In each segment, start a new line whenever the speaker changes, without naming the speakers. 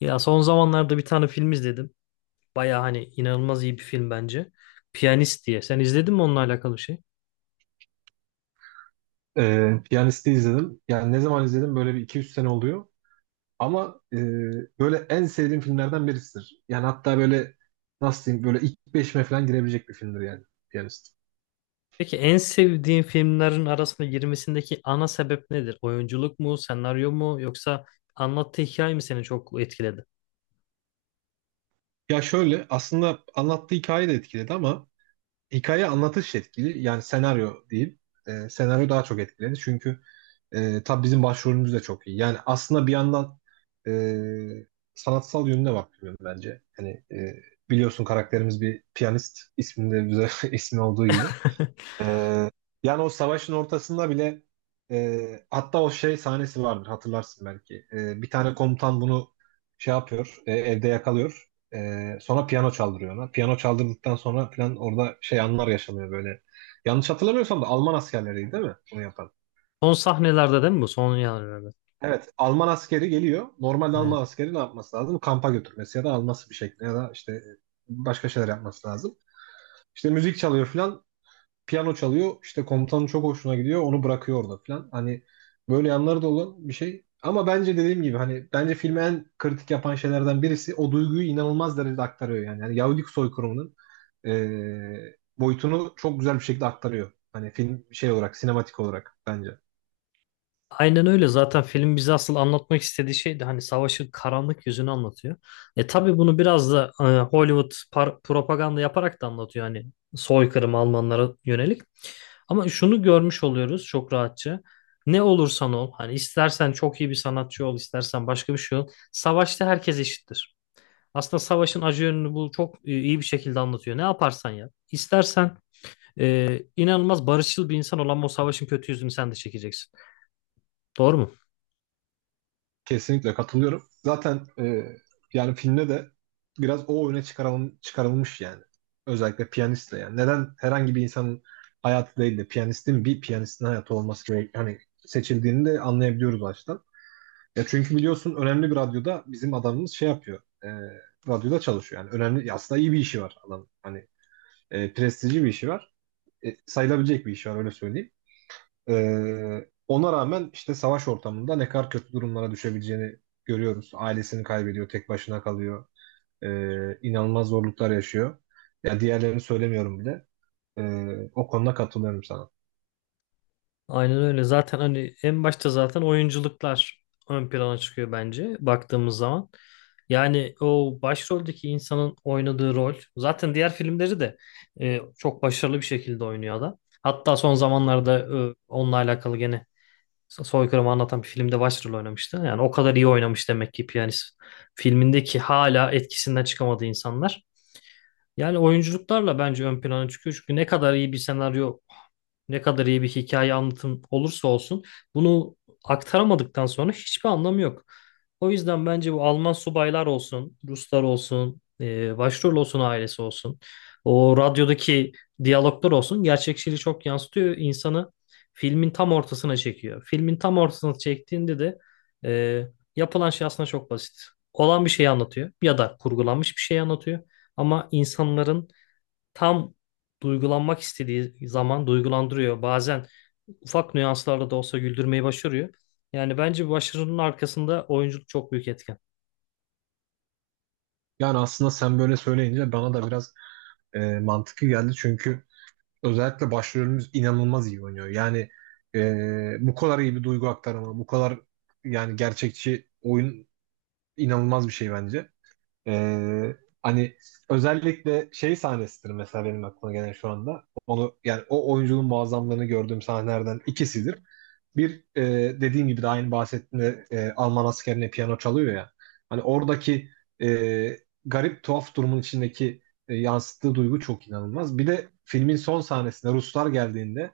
Ya son zamanlarda bir tane film izledim. Baya hani inanılmaz iyi bir film bence. Piyanist diye. Sen izledin mi onunla alakalı şey?
Piyanist'i izledim. Yani ne zaman izledim böyle bir iki üç sene oluyor. Ama böyle en sevdiğim filmlerden birisidir. Yani hatta böyle nasıl diyeyim böyle ilk 5'ime falan girebilecek bir filmdir yani Piyanist.
Peki en sevdiğin filmlerin arasında girmesindeki ana sebep nedir? Oyunculuk mu, senaryo mu yoksa anlattığı hikaye mi seni çok etkiledi?
Ya şöyle aslında anlattığı hikaye de etkiledi ama hikaye anlatış etkili. Yani senaryo değil. Senaryo daha çok etkiledi. Çünkü tabii bizim başvurumuz da çok iyi. Yani aslında bir yandan e, sanatsal yönüne bakıyorum bence. Hani biliyorsun karakterimiz bir piyanist isminde güzel ismi olduğu gibi. E, yani o savaşın ortasında bile hatta o şey sahnesi vardır hatırlarsın belki. Bir tane komutan bunu şey yapıyor, evde yakalıyor. Sonra piyano çaldırıyor ona. Piyano çaldırdıktan sonra falan orada şey anlar yaşanıyor böyle. Yanlış hatırlamıyorsam da Alman askerleriydi değil mi bunu yapan?
Son sahnelerde değil mi bu? Son yerlerde.
Evet, Alman askeri geliyor. Normalde
Aynen.
Alman askeri ne yapması lazım? Kampa götürmesi ya da alması bir şekilde ya da işte başka şeyler yapması lazım. İşte müzik çalıyor falan, piyano çalıyor. İşte komutanın çok hoşuna gidiyor, onu bırakıyor orada falan. Hani böyle yanları da olan bir şey. Ama bence dediğim gibi hani bence filmi en kritik yapan şeylerden birisi o duyguyu inanılmaz derecede aktarıyor yani. Yani Yahudilik soykırımının boyutunu çok güzel bir şekilde aktarıyor. Hani film şey olarak, sinematik olarak bence.
Aynen öyle. Zaten film bize asıl anlatmak istediği şey de hani savaşın karanlık yüzünü anlatıyor. E tabii bunu biraz da Hollywood propaganda yaparak da anlatıyor, hani soykırım Almanlara yönelik. Ama şunu görmüş oluyoruz çok rahatça. Ne olursan ol, hani istersen çok iyi bir sanatçı ol, istersen başka bir şey ol. Savaşta herkes eşittir. Aslında savaşın acı yönünü bu çok iyi bir şekilde anlatıyor. Ne yaparsan yap. İstersen inanılmaz barışçıl bir insan olan o savaşın kötü yüzünü sen de çekeceksin. Doğru mu?
Kesinlikle katılıyorum. Zaten yani filmde de biraz o çıkarılmış yani. Özellikle piyanistle yani. Neden herhangi bir insanın hayatı değil de bir piyanistin hayatı hani seçildiğini de anlayabiliyoruz baştan. Ya çünkü biliyorsun önemli bir radyoda bizim adamımız şey yapıyor. Radyoda çalışıyor yani. Önemli aslında iyi bir işi var adam. Hani prestijli bir işi var. Sayılabilecek bir işi var öyle söyleyeyim. Ona rağmen işte savaş ortamında ne kadar kötü durumlara düşebileceğini görüyoruz. Ailesini kaybediyor, tek başına kalıyor. İnanılmaz zorluklar yaşıyor. Ya diğerlerini söylemiyorum bile. O konuda katılıyorum sana.
Aynen öyle. Zaten hani en başta zaten oyunculuklar ön plana çıkıyor bence baktığımız zaman. Yani o başroldeki insanın oynadığı rol zaten diğer filmleri de çok başarılı bir şekilde oynuyor adam. Hatta son zamanlarda onunla alakalı gene soykırımı anlatan bir filmde başrol oynamıştı. Yani o kadar iyi oynamış demek ki piyanist. Filmindeki hala etkisinden çıkamadığı insanlar. Yani oyunculuklarla bence ön plana çıkıyor. Çünkü ne kadar iyi bir senaryo ne kadar iyi bir hikaye anlatım olursa olsun bunu aktaramadıktan sonra hiçbir anlamı yok. O yüzden bence bu Alman subaylar olsun, Ruslar olsun, başrol olsun, ailesi olsun, o radyodaki diyaloglar olsun gerçekçiliği çok yansıtıyor. İnsanı filmin tam ortasına çekiyor. Filmin tam ortasına çektiğinde de e, yapılan şey aslında çok basit. Olan bir şeyi anlatıyor ya da kurgulanmış bir şey anlatıyor. Ama insanların tam duygulanmak istediği zaman duygulandırıyor. Bazen ufak nüanslarla da olsa güldürmeyi başarıyor. Yani bence bu başarının arkasında oyunculuk çok büyük etken.
Yani aslında sen böyle söyleyince bana da biraz mantıklı geldi çünkü özellikle başrolümüz inanılmaz iyi oynuyor. Yani bu kadar iyi bir duygu aktarımı, bu kadar yani gerçekçi oyun inanılmaz bir şey bence. Ee, hani özellikle şey sahnesidir mesela benim aklıma gelen şu anda. Onu yani o oyuncunun muazzamlığını gördüğüm sahnelerden ikisidir. Bir e, dediğim gibi de aynı bahsettiğimde, Alman askerine piyano çalıyor ya. Hani oradaki e, garip tuhaf durumun içindeki yansıttığı duygu çok inanılmaz. Bir de filmin son sahnesinde Ruslar geldiğinde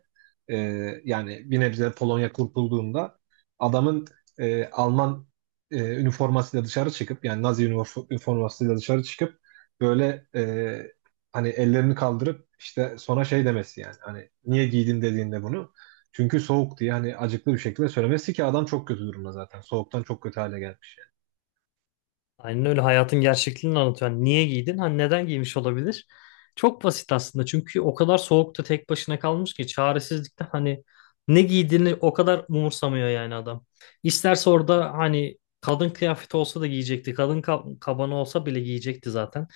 e, yani bir nebze Polonya kurtulduğunda adamın, Alman üniformasıyla dışarı çıkıp yani Nazi üniformasıyla dışarı çıkıp böyle hani ellerini kaldırıp işte sonra şey demesi yani hani niye giydin dediğinde bunu çünkü soğuk diye hani acıklı bir şekilde söylemesi ki adam çok kötü durumda zaten. Soğuktan çok kötü hale gelmiş yani.
Aynen öyle, hayatın gerçekliğini anlatıyor. Hani niye giydin? Hani neden giymiş olabilir? Çok basit aslında. Çünkü o kadar soğukta tek başına kalmış ki çaresizlikten hani ne giydiğini o kadar umursamıyor yani adam. İsterse orada hani kadın kıyafeti olsa da giyecekti. Kadın kabanı olsa bile giyecekti zaten.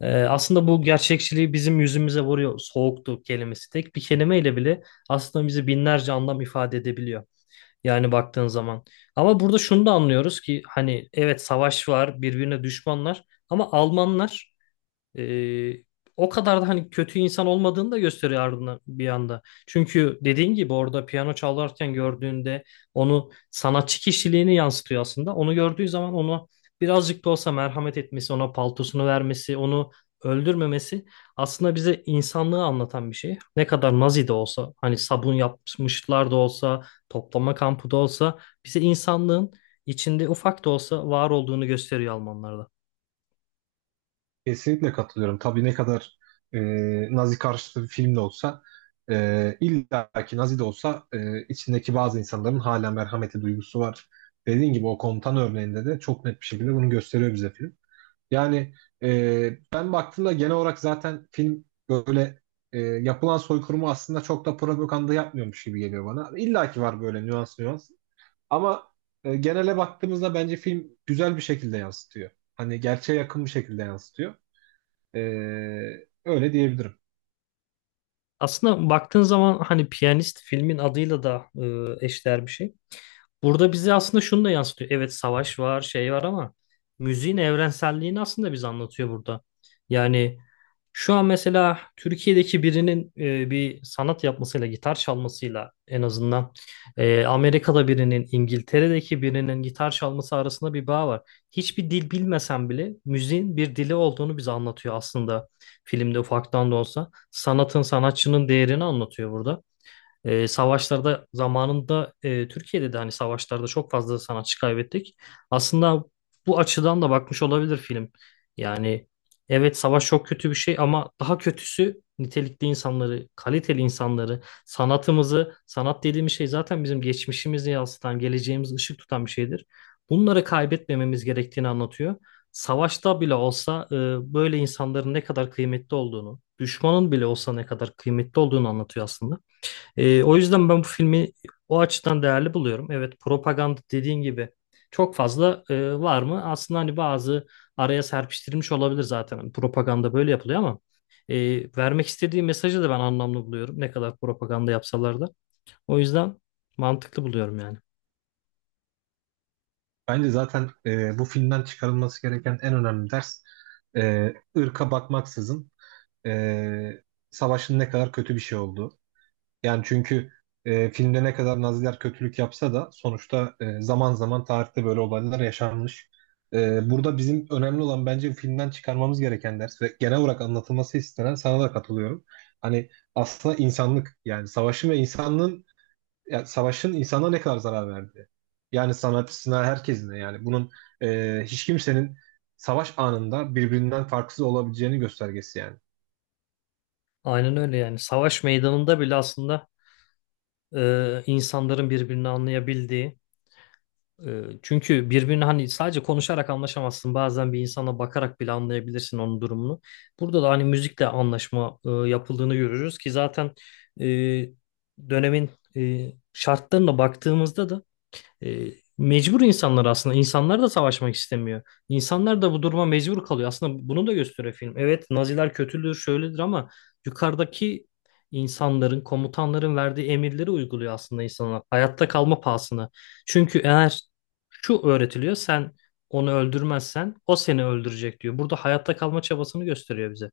Aslında bu gerçekçiliği bizim yüzümüze vuruyor soğuktu kelimesi. Tek bir kelimeyle bile aslında bizi binlerce anlam ifade edebiliyor. Yani baktığın zaman. Ama burada şunu da anlıyoruz ki hani evet savaş var, birbirine düşmanlar ama Almanlar ee, o kadar da hani kötü insan olmadığını da gösteriyor ardından bir anda. Çünkü dediğin gibi orada piyano çalarken gördüğünde onu sanatçı kişiliğini yansıtıyor aslında. Onu gördüğü zaman onu birazcık da olsa merhamet etmesi, ona paltosunu vermesi, onu öldürmemesi aslında bize insanlığı anlatan bir şey. Ne kadar Nazi de olsa, hani sabun yapmışlar da olsa, toplama kampı da olsa bize insanlığın içinde ufak da olsa var olduğunu gösteriyor Almanlarda.
Kesinlikle katılıyorum. Tabii ne kadar e, Nazi karşıtı bir film de olsa, illa ki Nazi de olsa, içindeki bazı insanların hala merhameti duygusu var. Dediğin gibi o komutan örneğinde de çok net bir şekilde bunu gösteriyor bize film. Yani ben baktığımda genel olarak zaten film böyle yapılan soykırımı aslında çok da propaganda yapmıyormuş gibi geliyor bana. İlla ki var böyle nüans nüans. Ama genele baktığımızda bence film güzel bir şekilde yansıtıyor. Hani gerçeğe yakın bir şekilde yansıtıyor. E, öyle diyebilirim.
Aslında baktığın zaman hani Piyanist filmin adıyla da eşdeğer bir şey. Burada bize aslında şunu da yansıtıyor. Evet savaş var, şey var ama müziğin evrenselliğini aslında bize anlatıyor burada. Yani şu an mesela Türkiye'deki birinin bir sanat yapmasıyla, gitar çalmasıyla en azından Amerika'da birinin, İngiltere'deki birinin gitar çalması arasında bir bağ var. Hiçbir dil bilmesen bile müziğin bir dili olduğunu bize anlatıyor aslında filmde ufaktan da olsa. Sanatın, sanatçının değerini anlatıyor burada. E, savaşlarda zamanında Türkiye'de de hani savaşlarda çok fazla sanatçı kaybettik. Aslında bu açıdan da bakmış olabilir film. Yani evet savaş çok kötü bir şey ama daha kötüsü nitelikli insanları, kaliteli insanları, sanatımızı, sanat dediğimiz şey zaten bizim geçmişimizi yansıtan, geleceğimizi ışık tutan bir şeydir. Bunları kaybetmememiz gerektiğini anlatıyor. Savaşta bile olsa böyle insanların ne kadar kıymetli olduğunu, düşmanın bile olsa ne kadar kıymetli olduğunu anlatıyor aslında. O yüzden ben bu filmi o açıdan değerli buluyorum. Evet, propaganda dediğin gibi çok fazla var mı? Aslında hani bazı araya serpiştirilmiş olabilir zaten. Hani propaganda böyle yapılıyor ama e, vermek istediği mesajı da ben anlamlı buluyorum. Ne kadar propaganda yapsalar da. O yüzden mantıklı buluyorum yani.
Bence zaten bu filmden çıkarılması gereken en önemli ders, ırka bakmaksızın e, savaşın ne kadar kötü bir şey olduğu. Yani çünkü filmde ne kadar Naziler kötülük yapsa da sonuçta, zaman zaman tarihte böyle olaylar yaşanmış. Burada bizim önemli olan bence filmden çıkarmamız gereken ders ve genel olarak anlatılması istenen sana da katılıyorum. Hani aslında insanlık yani savaşın ve insanlığın yani savaşın insana ne kadar zarar verdiği. Yani sanatçısına herkesine yani bunun hiç kimsenin savaş anında birbirinden farksız olabileceğini göstergesi yani.
Aynen öyle yani. Savaş meydanında bile aslında insanların birbirini anlayabildiği, çünkü birbirini hani sadece konuşarak anlaşamazsın. Bazen bir insana bakarak bile anlayabilirsin onun durumunu. Burada da hani müzikle anlaşma yapıldığını görürüz ki zaten e, dönemin e, şartlarına baktığımızda da e, mecbur insanlar aslında. İnsanlar da savaşmak istemiyor. İnsanlar da bu duruma mecbur kalıyor. Aslında bunu da gösteriyor film. Evet Naziler kötüdür, şöyledir ama yukarıdaki insanların, komutanların verdiği emirleri uyguluyor aslında insanlar. Hayatta kalma pahasına. Çünkü eğer şu öğretiliyor, sen onu öldürmezsen o seni öldürecek diyor. Burada hayatta kalma çabasını gösteriyor bize.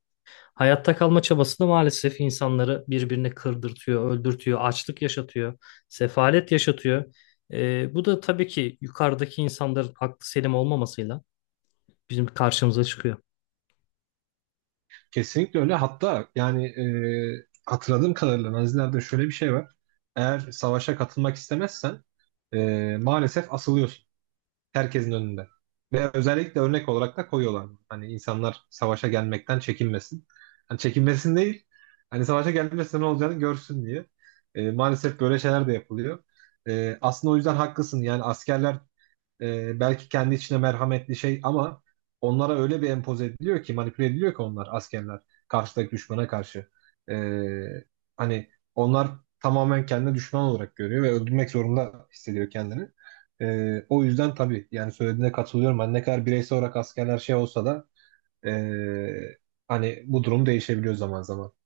Hayatta kalma çabası da maalesef insanları birbirine kırdırtıyor, öldürtüyor, açlık yaşatıyor, sefalet yaşatıyor. Bu da tabii ki yukarıdaki insanların aklı selim olmamasıyla bizim karşımıza çıkıyor.
Kesinlikle öyle. Hatta yani hatırladığım kadarıyla Nazilerde şöyle bir şey var. Eğer savaşa katılmak istemezsen maalesef asılıyorsun herkesin önünde. Ve özellikle örnek olarak da koyuyorlar. Hani insanlar savaşa gelmekten çekinmesin. Hani çekinmesin değil, hani savaşa gelmesi ne olacağını görsün diye. Maalesef böyle şeyler de yapılıyor. Aslında o yüzden haklısın. Yani askerler belki kendi içine merhametli şey ama onlara öyle bir empoze ediliyor ki manipüle ediliyor ki onlar askerler karşıdaki düşmana karşı. E, hani onlar tamamen kendini düşman olarak görüyor ve öldürmek zorunda hissediyor kendini. O yüzden tabii yani söylediğine katılıyorum. Hani ne kadar bireysel olarak askerler şey olsa da e, hani bu durum değişebiliyor zaman zaman.